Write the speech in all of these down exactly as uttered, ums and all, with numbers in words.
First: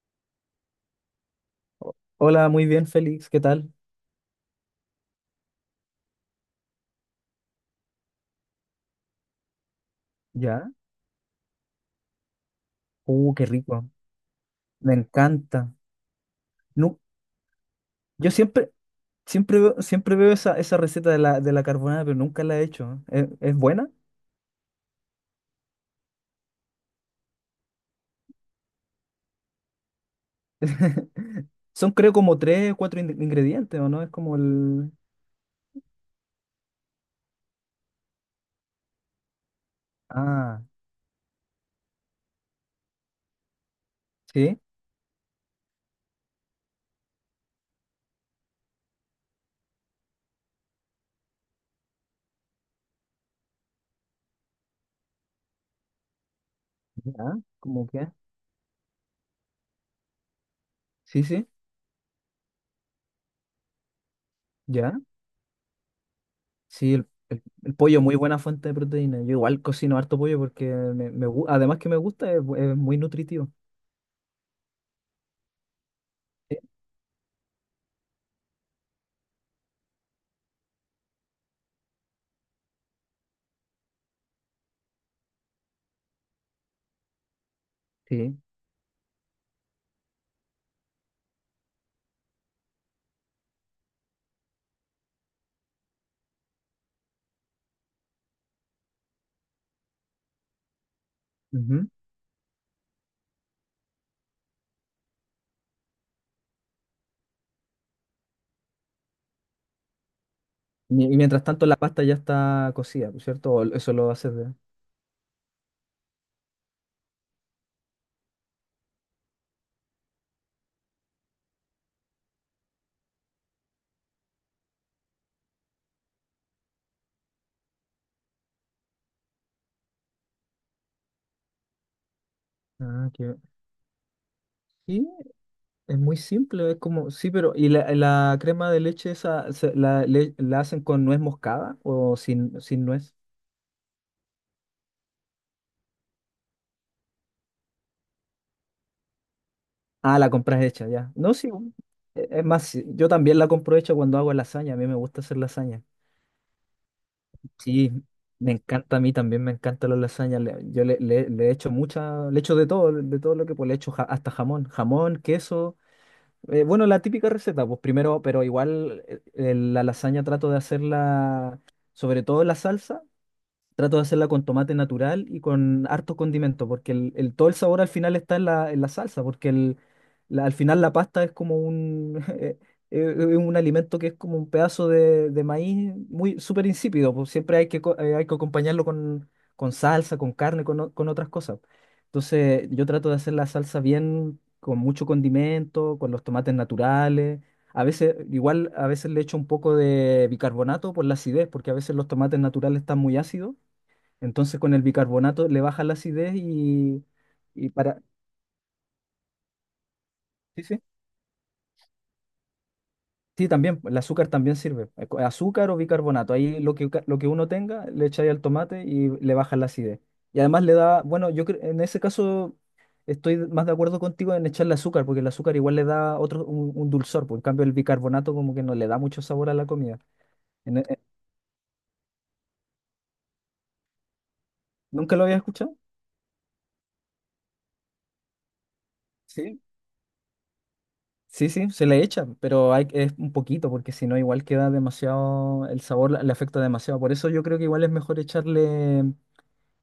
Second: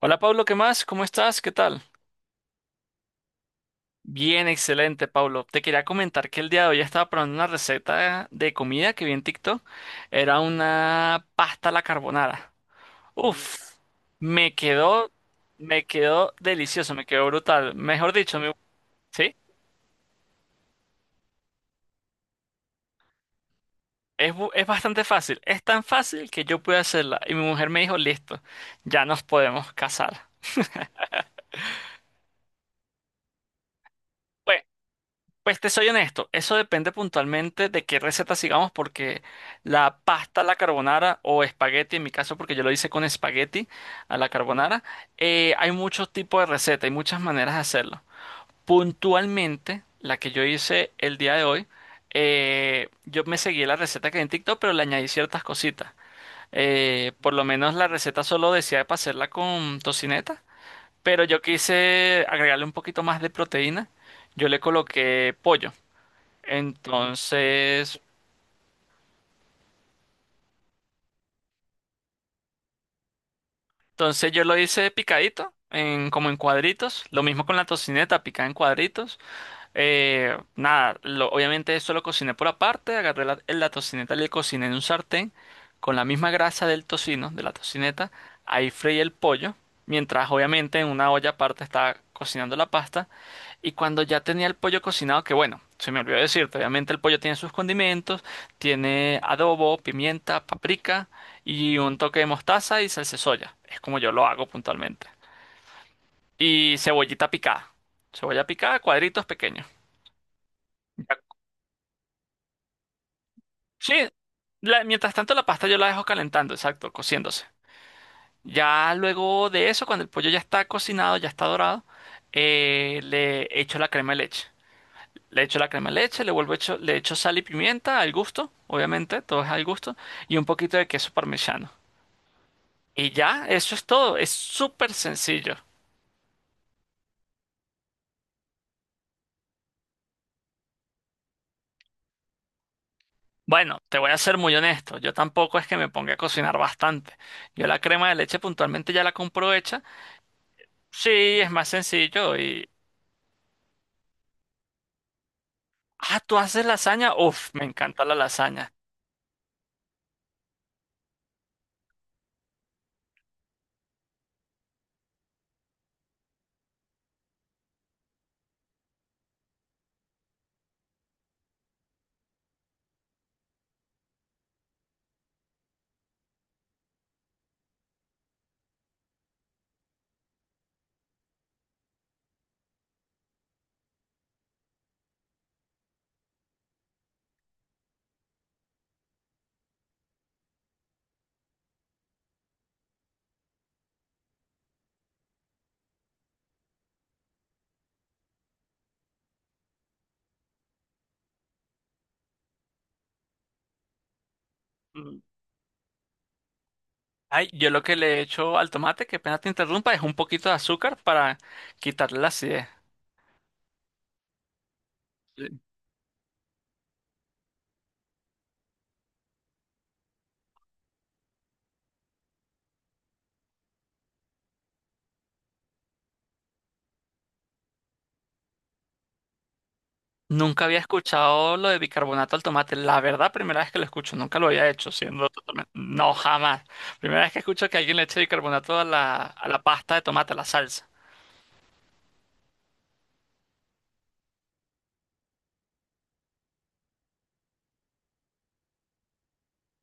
Hola Pablo, ¿qué más? ¿Cómo estás? ¿Qué tal? Hola, muy bien, Félix, ¿qué tal? Bien, excelente, Pablo. Te quería comentar que el día de hoy estaba probando una receta de comida que vi en TikTok. Era ¿Ya? una pasta a la carbonara. Uh, qué Uf, rico, me me quedó, encanta. me quedó delicioso, Nu- me quedó brutal. Mejor yo dicho, mi- siempre, sí, siempre veo, siempre veo esa, esa receta de la, de la carbonara, pero nunca la he hecho. ¿Es, es buena? es, bu- es bastante fácil. Es tan fácil que yo pude hacerla. Y mi mujer me dijo, listo, ya nos podemos casar. Son creo como tres o cuatro in- ingredientes, ¿o no? Es como Bueno, el... Pues te soy honesto, eso depende puntualmente de qué receta sigamos, porque la pasta a la Ah, carbonara o espagueti, en mi caso, porque yo lo hice con espagueti a la sí, carbonara, eh, hay muchos tipos de recetas, hay muchas maneras de hacerlo. Puntualmente, la que yo hice el día de hoy, eh, yo me seguí la receta que hay en TikTok, pero le añadí ciertas cositas. Eh, por ya, lo menos ¿cómo la qué? receta solo decía para hacerla con tocineta, pero Sí, yo sí, quise agregarle un poquito más de proteína. Yo le ya. coloqué pollo. Sí, el, el- el Entonces, pollo, muy buena fuente de proteína. Yo igual cocino harto pollo porque me, me gu- además que me gusta, es, bu- es muy nutritivo. entonces yo lo hice picadito, en, como en Sí, cuadritos. Lo mismo con la tocineta, picada en cuadritos. Eh, nada, lo- obviamente esto lo cociné por aparte. Agarré la, la tocineta, le cociné en un sartén con la misma grasa del tocino, de la tocineta. sí. Ahí freí el pollo, mientras obviamente en una olla aparte estaba cocinando la pasta. Y cuando ya tenía el pollo cocinado, que bueno, se me olvidó decirte, obviamente el pollo tiene sus condimentos, tiene adobo, pimienta, paprika y Ujú. un toque de mostaza y salsa de soya. Es como yo lo hago puntualmente. Y cebollita picada. Cebolla picada, cuadritos pequeños. Mi- Ya- Y mientras tanto la pasta ya está cocida, ¿no es cierto? O eso Sí, lo haces de... la- mientras tanto la pasta yo la dejo calentando, exacto, cociéndose. Ya luego de eso, cuando el pollo ya está cocinado, ya está dorado, eh, le echo la crema de leche. Le echo la crema de leche, le vuelvo echo, le echo sal y pimienta al gusto, obviamente, todo es al gusto, y un poquito de queso parmesano. Ah, Y qué... ya, eso es todo, es súper Sí, sencillo. es muy simple, es como... Sí, pero... ¿Y la, la crema de leche esa se- la, le- la hacen con nuez moscada o sin, sin nuez? Bueno, te voy a ser muy honesto, yo tampoco es que me ponga a cocinar bastante. Yo la crema de leche puntualmente ya la compro hecha. Ah, la compras hecha, ya. No, Sí, sí. es más bu- e- sencillo Es más, y... sí, yo también la compro hecha cuando hago lasaña, a mí me gusta hacer lasaña. Ah, ¿tú haces lasaña? Uf, me Sí, encanta la me lasaña. encanta, a mí también me encanta la lasaña. le- yo le, le, le echo mucha... Le echo de todo, de todo lo que... Pues le echo ja- hasta jamón, jamón, queso. Eh, bueno, la típica receta, pues primero, pero igual eh, eh, la lasaña trato de hacerla, sobre todo la salsa. Trato de hacerla con tomate natural y con hartos condimentos, porque el, el- todo el sabor al final está en la, en la salsa, porque el, la- al final la pasta es como un, eh, eh, un alimento que es como un pedazo de, de maíz muy súper insípido. Pues siempre hay que, co- eh, hay que acompañarlo con, con salsa, con carne, con, o- con otras cosas. Entonces yo trato de hacer la salsa bien, con mucho condimento, con los tomates naturales. A veces, igual, a veces le echo un poco de bicarbonato por la acidez, porque a veces los tomates naturales están muy ácidos, entonces con el Mm. bicarbonato le baja la acidez y, Ay, y yo lo que para... le echo al tomate, que pena te interrumpa, es un poquito de Sí, sí. azúcar para quitarle la acidez. Sí, también, el azúcar también sirve. eh, co- Azúcar o bicarbonato. Ahí lo que, ca- lo que uno tenga, le echáis al tomate y le baja la acidez. Y además le da, bueno, yo cre- en ese caso estoy más de acuerdo contigo en echarle azúcar, porque el azúcar igual le da otro, un, un dulzor, por en cambio el bicarbonato como que no le da mucho sabor a la comida. Nunca En- había eh, escuchado lo de bicarbonato al tomate. La verdad, primera vez que lo escucho. Nunca lo había hecho, ¿Nunca lo siendo había totalmente... escuchado? No, jamás. Primera vez que escucho que alguien le eche bicarbonato a la, a Sí. la pasta de tomate, a la salsa. Sí, sí, se le echa, pero hay, es un poquito, porque si no, igual queda demasiado, el sabor la- le afecta demasiado. Por eso yo creo que igual es mejor echarle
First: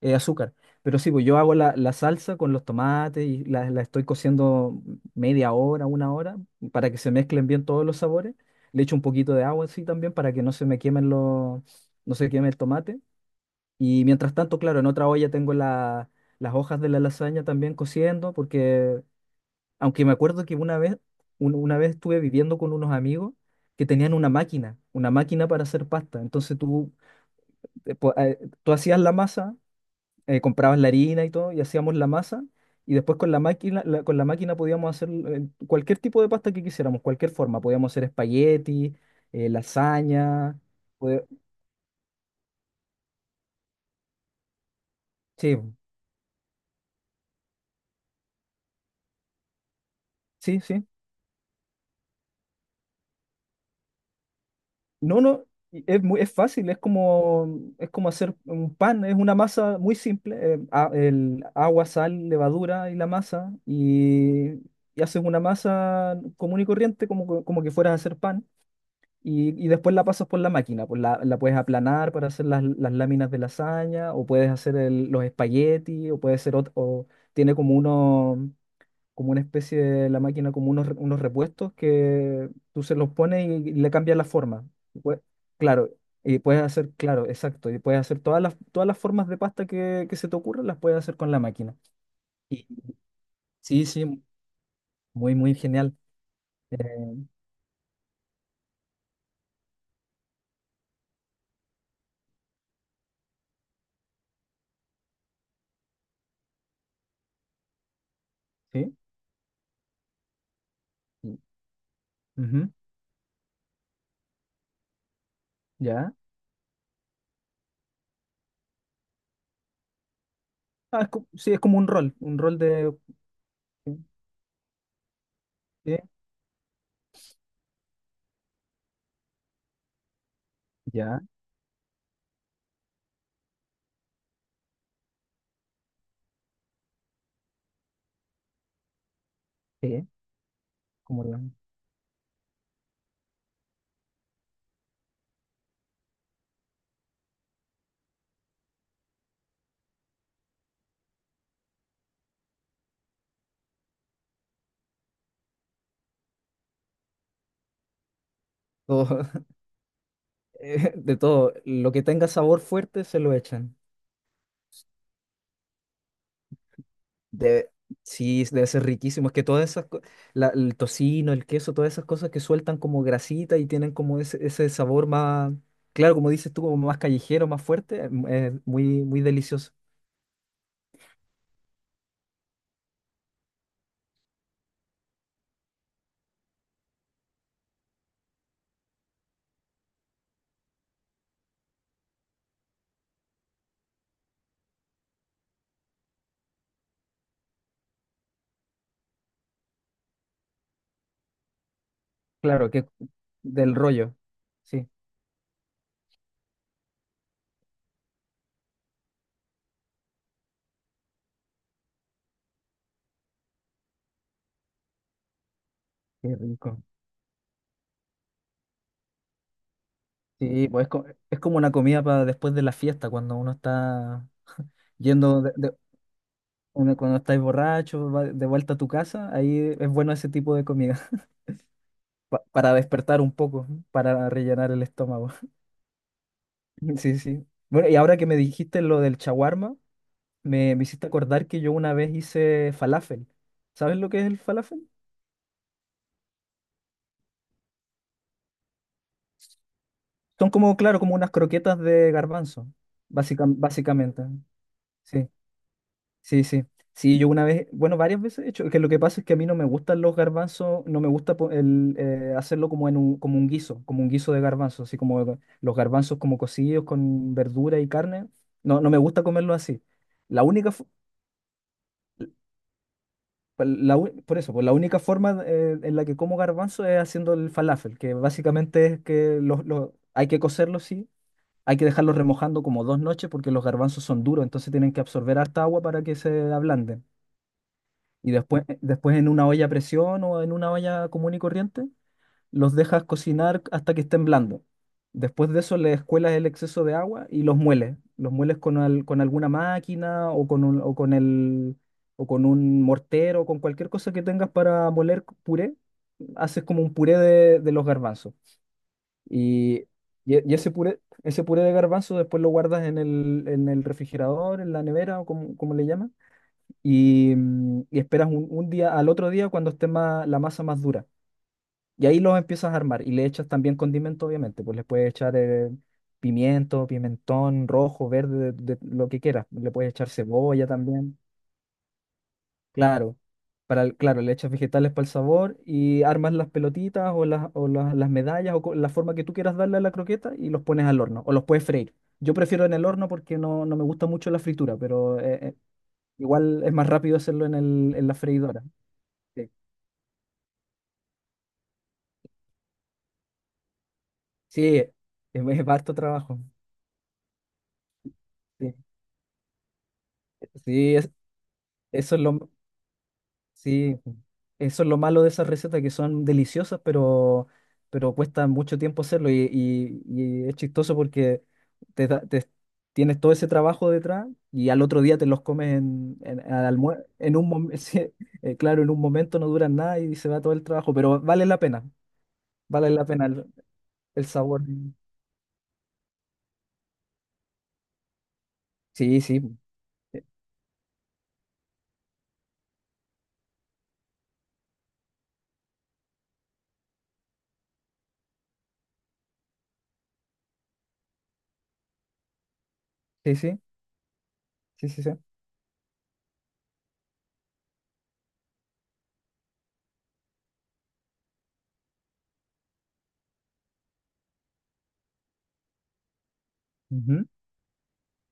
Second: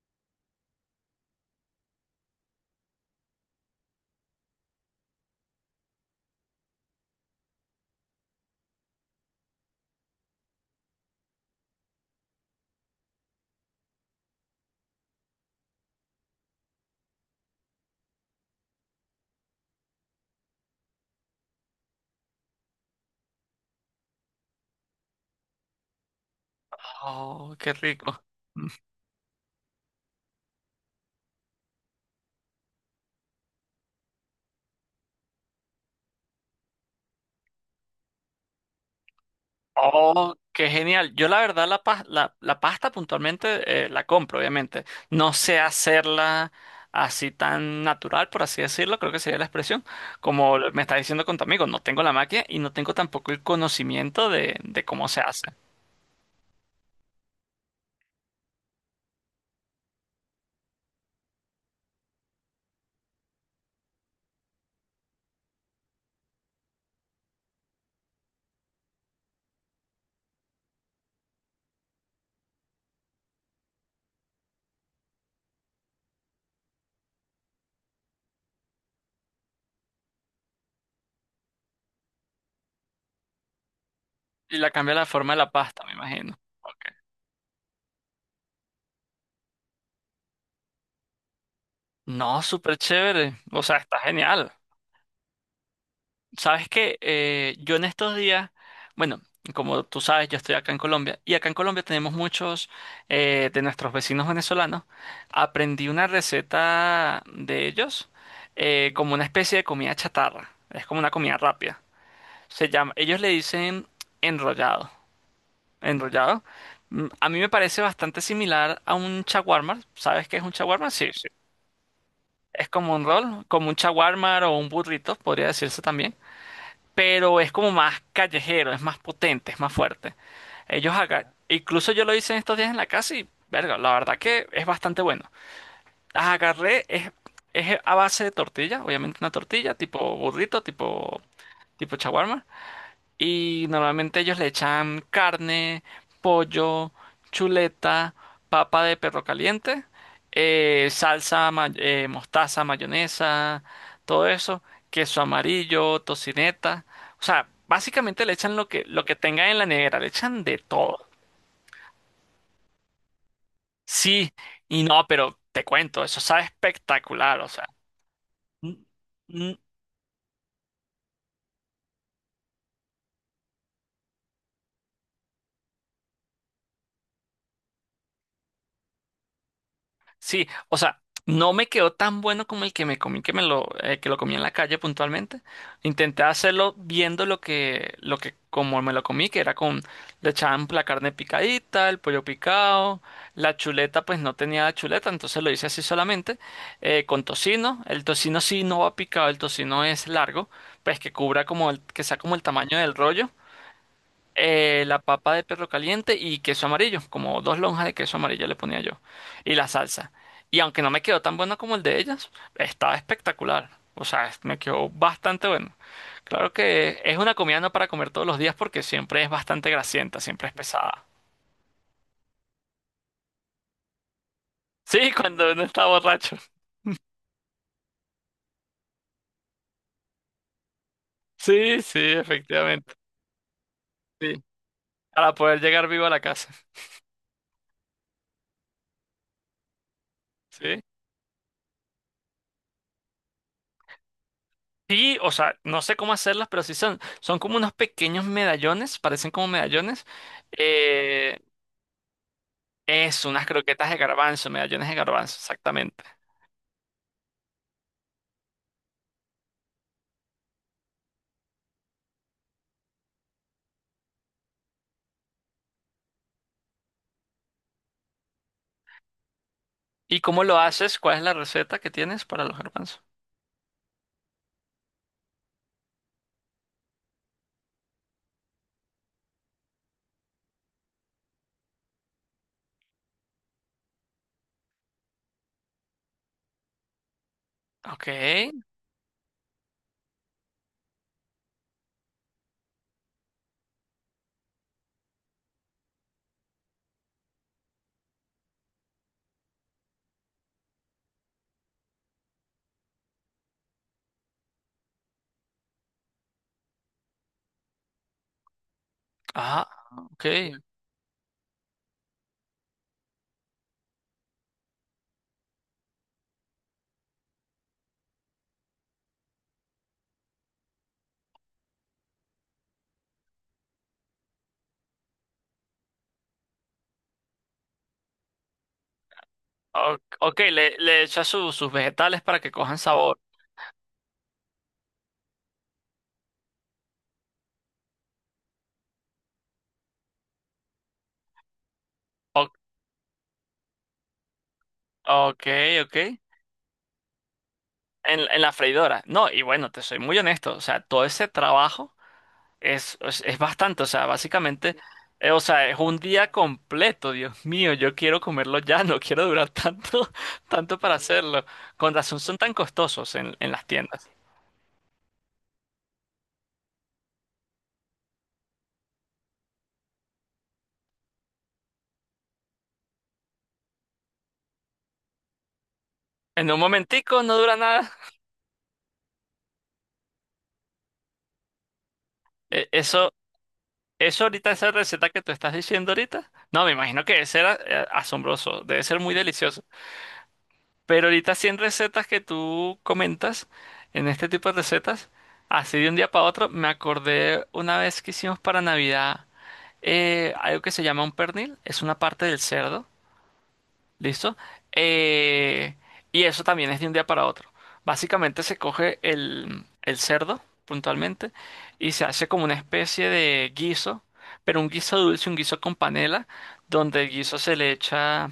eh, azúcar. Pero sí, pues yo hago la, la salsa con los tomates y la, la estoy cociendo media hora, una hora, para que se mezclen bien todos los sabores. Le echo un poquito de agua así también para que no se me quemen los, no se queme el tomate. Y mientras tanto, claro, en otra olla tengo la- las hojas de la lasaña también cociendo. Porque aunque me acuerdo que una vez, un- una vez estuve viviendo con unos amigos que tenían una máquina, una máquina para hacer pasta. Entonces tú, Oh, qué eh, po- rico. eh, tú hacías la masa, eh, comprabas la harina y todo, y hacíamos la masa, y después con la máquina, la- con la máquina podíamos hacer eh, cualquier tipo de pasta que quisiéramos, cualquier forma. Podíamos hacer espagueti, eh, Oh, lasaña. qué genial. pode- Yo la verdad la, pas- la, la pasta puntualmente eh, la compro, obviamente. No Sí, sé hacerla así tan natural, por así decirlo, creo que sería la expresión. Como sí, me sí. está diciendo con tu amigo, no tengo la máquina y no tengo tampoco el conocimiento de, de cómo se No, no, hace. y es muy, es fácil, es como, es como hacer un pan, es una masa muy simple, eh, a- el agua, sal, levadura y la masa, y, y haces una masa común y corriente como, co- como que fueras a hacer pan, y, y después la pasas por la máquina, pues la, la puedes aplanar para hacer las, las láminas de lasaña, o puedes hacer el- los espaguetis, o puede ser ot- o tiene como uno como una especie de la máquina, como unos, unos repuestos que tú se los pones y, y le cambias la Y forma. la cambia Y la pue- forma de la pasta, claro, me imagino. y puedes Ok. hacer, claro, exacto, y puedes hacer todas las, todas las formas de pasta que, que se te ocurran, las puedes hacer con la máquina. No, Y súper chévere. O sea, sí, está sí, genial. muy, muy genial. Sabes Eh, que yo en estos días, bueno, como tú sabes, yo estoy acá en Colombia y acá en Colombia tenemos muchos eh, de nuestros vecinos venezolanos. Aprendí una receta de ellos eh, sí, como una especie de comida chatarra. Es como una comida y- rápida. Se ujú, llama, ellos le dicen enrollado. ya. Enrollado. Mm, A mí me parece bastante similar a un chaguarma. ¿Sabes qué es un chaguarma? Ah, es Sí, co- sí. sí, es como un rol, un rol Es de... como un rol, como un sí, shawarma o un burrito, podría decirse sí, también. Pero es como más callejero, es más potente, es más fuerte. Ellos ya, acá, incluso yo lo hice en estos días en la casa y, verga, la verdad que es bastante bueno. Las agarré, es, es a base de tortilla, obviamente una tortilla, sí, tipo burrito, tipo, como la- tipo shawarma. Y normalmente ellos le echan carne, pollo, chuleta, papa de perro caliente, eh, salsa, ma- eh, mostaza, mayonesa, todo eso, queso amarillo, tocineta. O sea, básicamente le echan lo que, lo todo, que tengan en la nevera, le echan de eh, todo. de todo, lo que tenga sabor fuerte se lo echan. Sí, y no, pero te cuento, eso sabe espectacular, o sea. De Sí, debe ser riquísimo. Es que Mm, todas esas, co- la- el tocino, el queso, todas esas cosas que sueltan como grasita y tienen como ese, ese sabor más, claro, como dices tú, como más callejero, más fuerte. Mm, es muy, muy delicioso. sí, o sea, no me quedó tan bueno como el que me comí, que me lo, eh, que lo comí en la calle puntualmente. Intenté hacerlo viendo lo que, lo que, como me lo comí, que era con, le echaban la carne picadita, el pollo picado, la chuleta, pues no tenía chuleta, entonces lo hice así solamente, eh, con tocino. El tocino sí no va picado, el tocino es largo, pues que cubra como el, que sea como el Claro, tamaño que del rollo del rollo. eh, Sí, la papa de perro caliente y queso amarillo, como dos lonjas de queso amarillo le ponía yo, y la salsa. Y aunque no me quedó tan bueno como el de ellas, estaba espectacular. O sea, es- me quedó bastante bueno. qué Claro rico. que es una comida no para comer todos los días porque siempre es bastante grasienta, siempre es Sí, pues es, pesada. co- es como una comida para después de la fiesta, cuando uno está Sí, yendo, cuando de, uno de- está borracho. uno- cuando estáis borracho, va de vuelta a tu casa, ahí es bueno ese tipo de comida, Sí, sí, pa- para efectivamente. despertar un poco, para Sí. rellenar el estómago. Para poder llegar vivo a la casa. Sí, sí. Bueno, y ahora que me dijiste lo del chaguarma, me, Sí. me hiciste acordar que yo una vez hice falafel. ¿Sabes lo que es el falafel? Sí, o sea, no sé cómo hacerlas, pero sí son, son como unos pequeños medallones, parecen como medallones, Son como, claro, como unas eh, croquetas de garbanzo, es unas básica- croquetas de básicamente. garbanzo, medallones de Sí, garbanzo, exactamente. sí, sí. Sí, yo una vez, bueno, varias veces he hecho, que lo que pasa es que a mí no me gustan los garbanzos, no me gusta po- el, eh, hacerlo como en un, como un guiso, como un guiso de garbanzos, así como los garbanzos como cocidos con verdura y carne. No, no me gusta comerlo así. ¿Y La cómo lo única, fo- haces? ¿Cuál es la receta que tienes para los garbanzos? pa- la u- por eso, pues la única forma eh, en la que como garbanzo es haciendo el falafel, que básicamente es que los, los- hay que cocerlos, sí, hay que dejarlos remojando como dos noches porque los garbanzos son duros, entonces tienen que absorber harta agua para que se ablanden. Ok, Y después, después en una olla a presión o en una olla común y corriente, los dejas cocinar hasta que estén blandos. Después de eso le escuelas el exceso de agua y los mueles. Los mueles con, al- con alguna máquina o con un, o con el, o con un mortero, con cualquier cosa que tengas para moler puré. Haces como un puré de, de los garbanzos. ah, Y, ok. y e- y ese puré, ese puré de garbanzo después lo guardas en el, en el refrigerador, en la nevera o como, como le llaman. Y, mm, y esperas un, un día, al otro día cuando esté más, la masa más dura. Y ahí los empiezas a armar y le echas también condimento, obviamente, pues le puedes echar eh, pimiento, pimentón rojo, verde, de, de lo que quieras. Le puedes O- echar Ok, cebolla le, le también, echas su- sus vegetales para que cojan claro. sabor. Para el- claro, le echas vegetales para el sabor y armas las pelotitas o las, o las, las medallas o co- la forma que tú quieras darle a la croqueta y los pones al horno o los puedes freír. Yo O- prefiero en el horno porque no, no me gusta mucho la fritura, pero eh, ok, eh, ok. igual es más rápido hacerlo en el, en la En, en la freidora. freidora. No, y Sí, bueno, te soy muy honesto, o sea, todo ese trabajo. Es, es, es bastante, o sea, básicamente, sí, es, eh, o sea, es es harto un día trabajo. completo, Dios mío, yo quiero comerlo Sí, ya, no quiero durar tanto, tanto para sí, es- hacerlo. Con eso razón es son lo... tan costosos en, en las Sí, tiendas. eso es lo malo de esas recetas que son deliciosas, pero, pero cuesta mucho tiempo hacerlo y, y- y es chistoso porque te, da- te- tienes todo ese trabajo detrás y al otro día te los comes en, en, En un al almuer- momentico en no un dura mom- nada. sí, eh, claro, en un momento no duran nada y se va todo el trabajo, pero vale la pena, Eh, vale la eso, pena el, eso el ahorita, sabor. esa receta que tú estás diciendo ahorita, no, me imagino que debe ser a- eh, asombroso, debe ser muy Sí, sí, delicioso. Pero ahorita cien recetas que tú comentas, en este tipo de recetas, así de un día para otro, me acordé una vez que hicimos para Navidad. Eh, algo que se llama un pernil, es una parte del cerdo, sí, sí, ¿listo? sí, sí, sí. Eh, y eso también es de un día para otro. Básicamente se coge el, el cerdo, puntualmente, y se hace como una especie de guiso, pero un guiso dulce, un guiso con panela, donde el Ujú, guiso se le echa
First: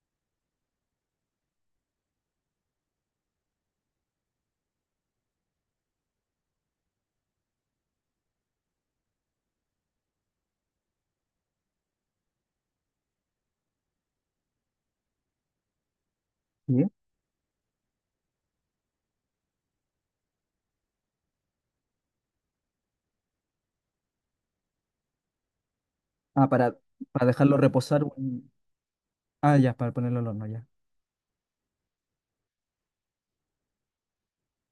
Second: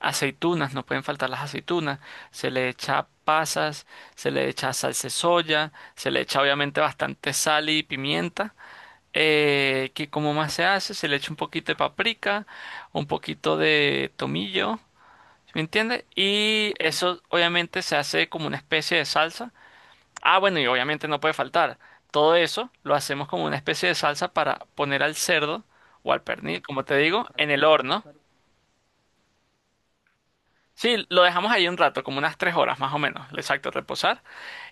aceitunas, no pueden faltar las aceitunas, se le echa pasas, se le echa salsa de soya, se le echa obviamente bastante sal y pimienta eh, que como más se hace, se le echa un poquito de paprika, un poquito de tomillo, ¿sí? ¿Me entiendes? Y sí. eso obviamente se hace como una especie de salsa. Ah, bueno, y obviamente no puede faltar. Todo eso lo hacemos como una especie de salsa para poner al cerdo o al Ah, pernil, para, como te digo, para en dejarlo el horno. reposar. un- Ah, ya, para ponerlo al horno, ya. Sí, lo dejamos ahí un rato, como unas tres horas más o menos, exacto, reposar.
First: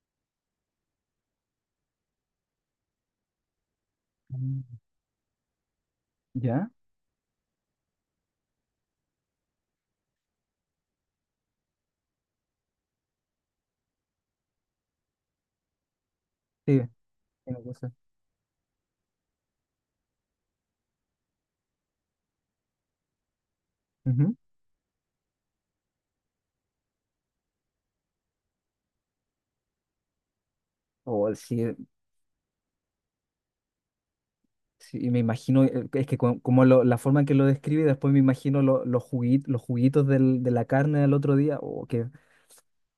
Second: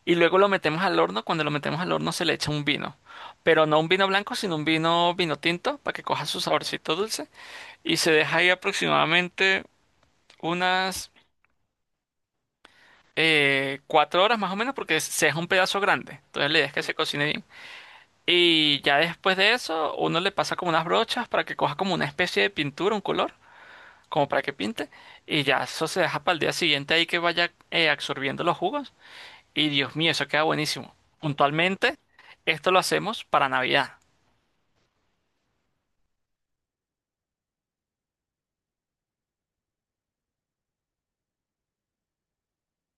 Y luego lo metemos al horno. Cuando lo metemos al horno se le echa un vino, pero no un vino blanco, sino Mm. un vino vino tinto para que coja su ¿Ya? saborcito dulce. Y se deja ahí aproximadamente unas eh, cuatro horas más o menos porque se deja un pedazo grande. Entonces la idea es Sí, que se cocine bien. tiene que ser. Y ya después de eso, uno le pasa como unas brochas para que coja como una especie de pintura, un color, como Ujú. para que pinte. Y ya eso se deja para el día siguiente ahí que vaya eh, absorbiendo los jugos. Y Dios mío, eso queda buenísimo. Oh, sí, Puntualmente, esto lo hacemos para Navidad. sí, me imagino, eh, es que co- como lo- la forma en que lo describe, después me imagino lo- los jugui- los juguitos del- de la carne del otro día, o que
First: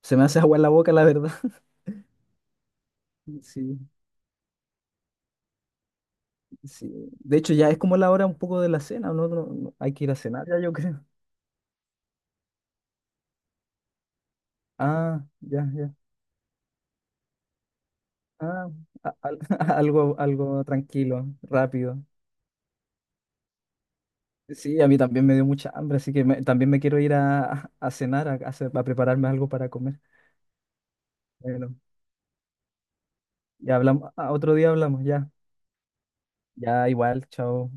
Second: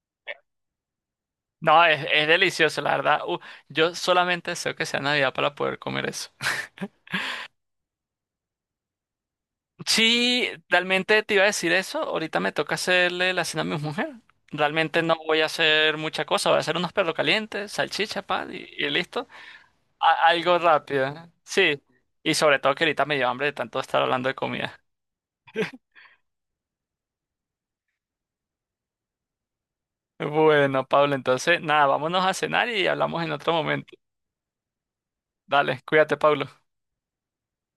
se me hace agua en la boca, la verdad. No, es, es delicioso, la verdad. Uh, Sí, Yo solamente deseo que sea Navidad para poder comer eso. sí. De hecho, ya es como la hora un poco de la cena, ¿no? No- no, hay que ir a cenar Sí, ya, yo creo. realmente te iba a decir eso. Ahorita me toca hacerle la cena a mi mujer. Realmente no Ah, voy a ya, ya. hacer mucha cosa. Voy a hacer unos perros calientes, salchicha, pan y, Ah, y a- listo. al- algo, A- algo algo tranquilo, rápido. Sí. rápido. Y sobre todo que ahorita me dio hambre de tanto estar hablando de comida. Sí, a mí también me dio mucha hambre, así que me- también me quiero ir a, a cenar, a, a hacer- a prepararme algo para comer. Bueno, Pablo, entonces Bueno, nada, vámonos a cenar y hablamos en otro ya momento. hablamos, a- otro día hablamos, ya. Dale, cuídate, Pablo. Ya, igual, chao.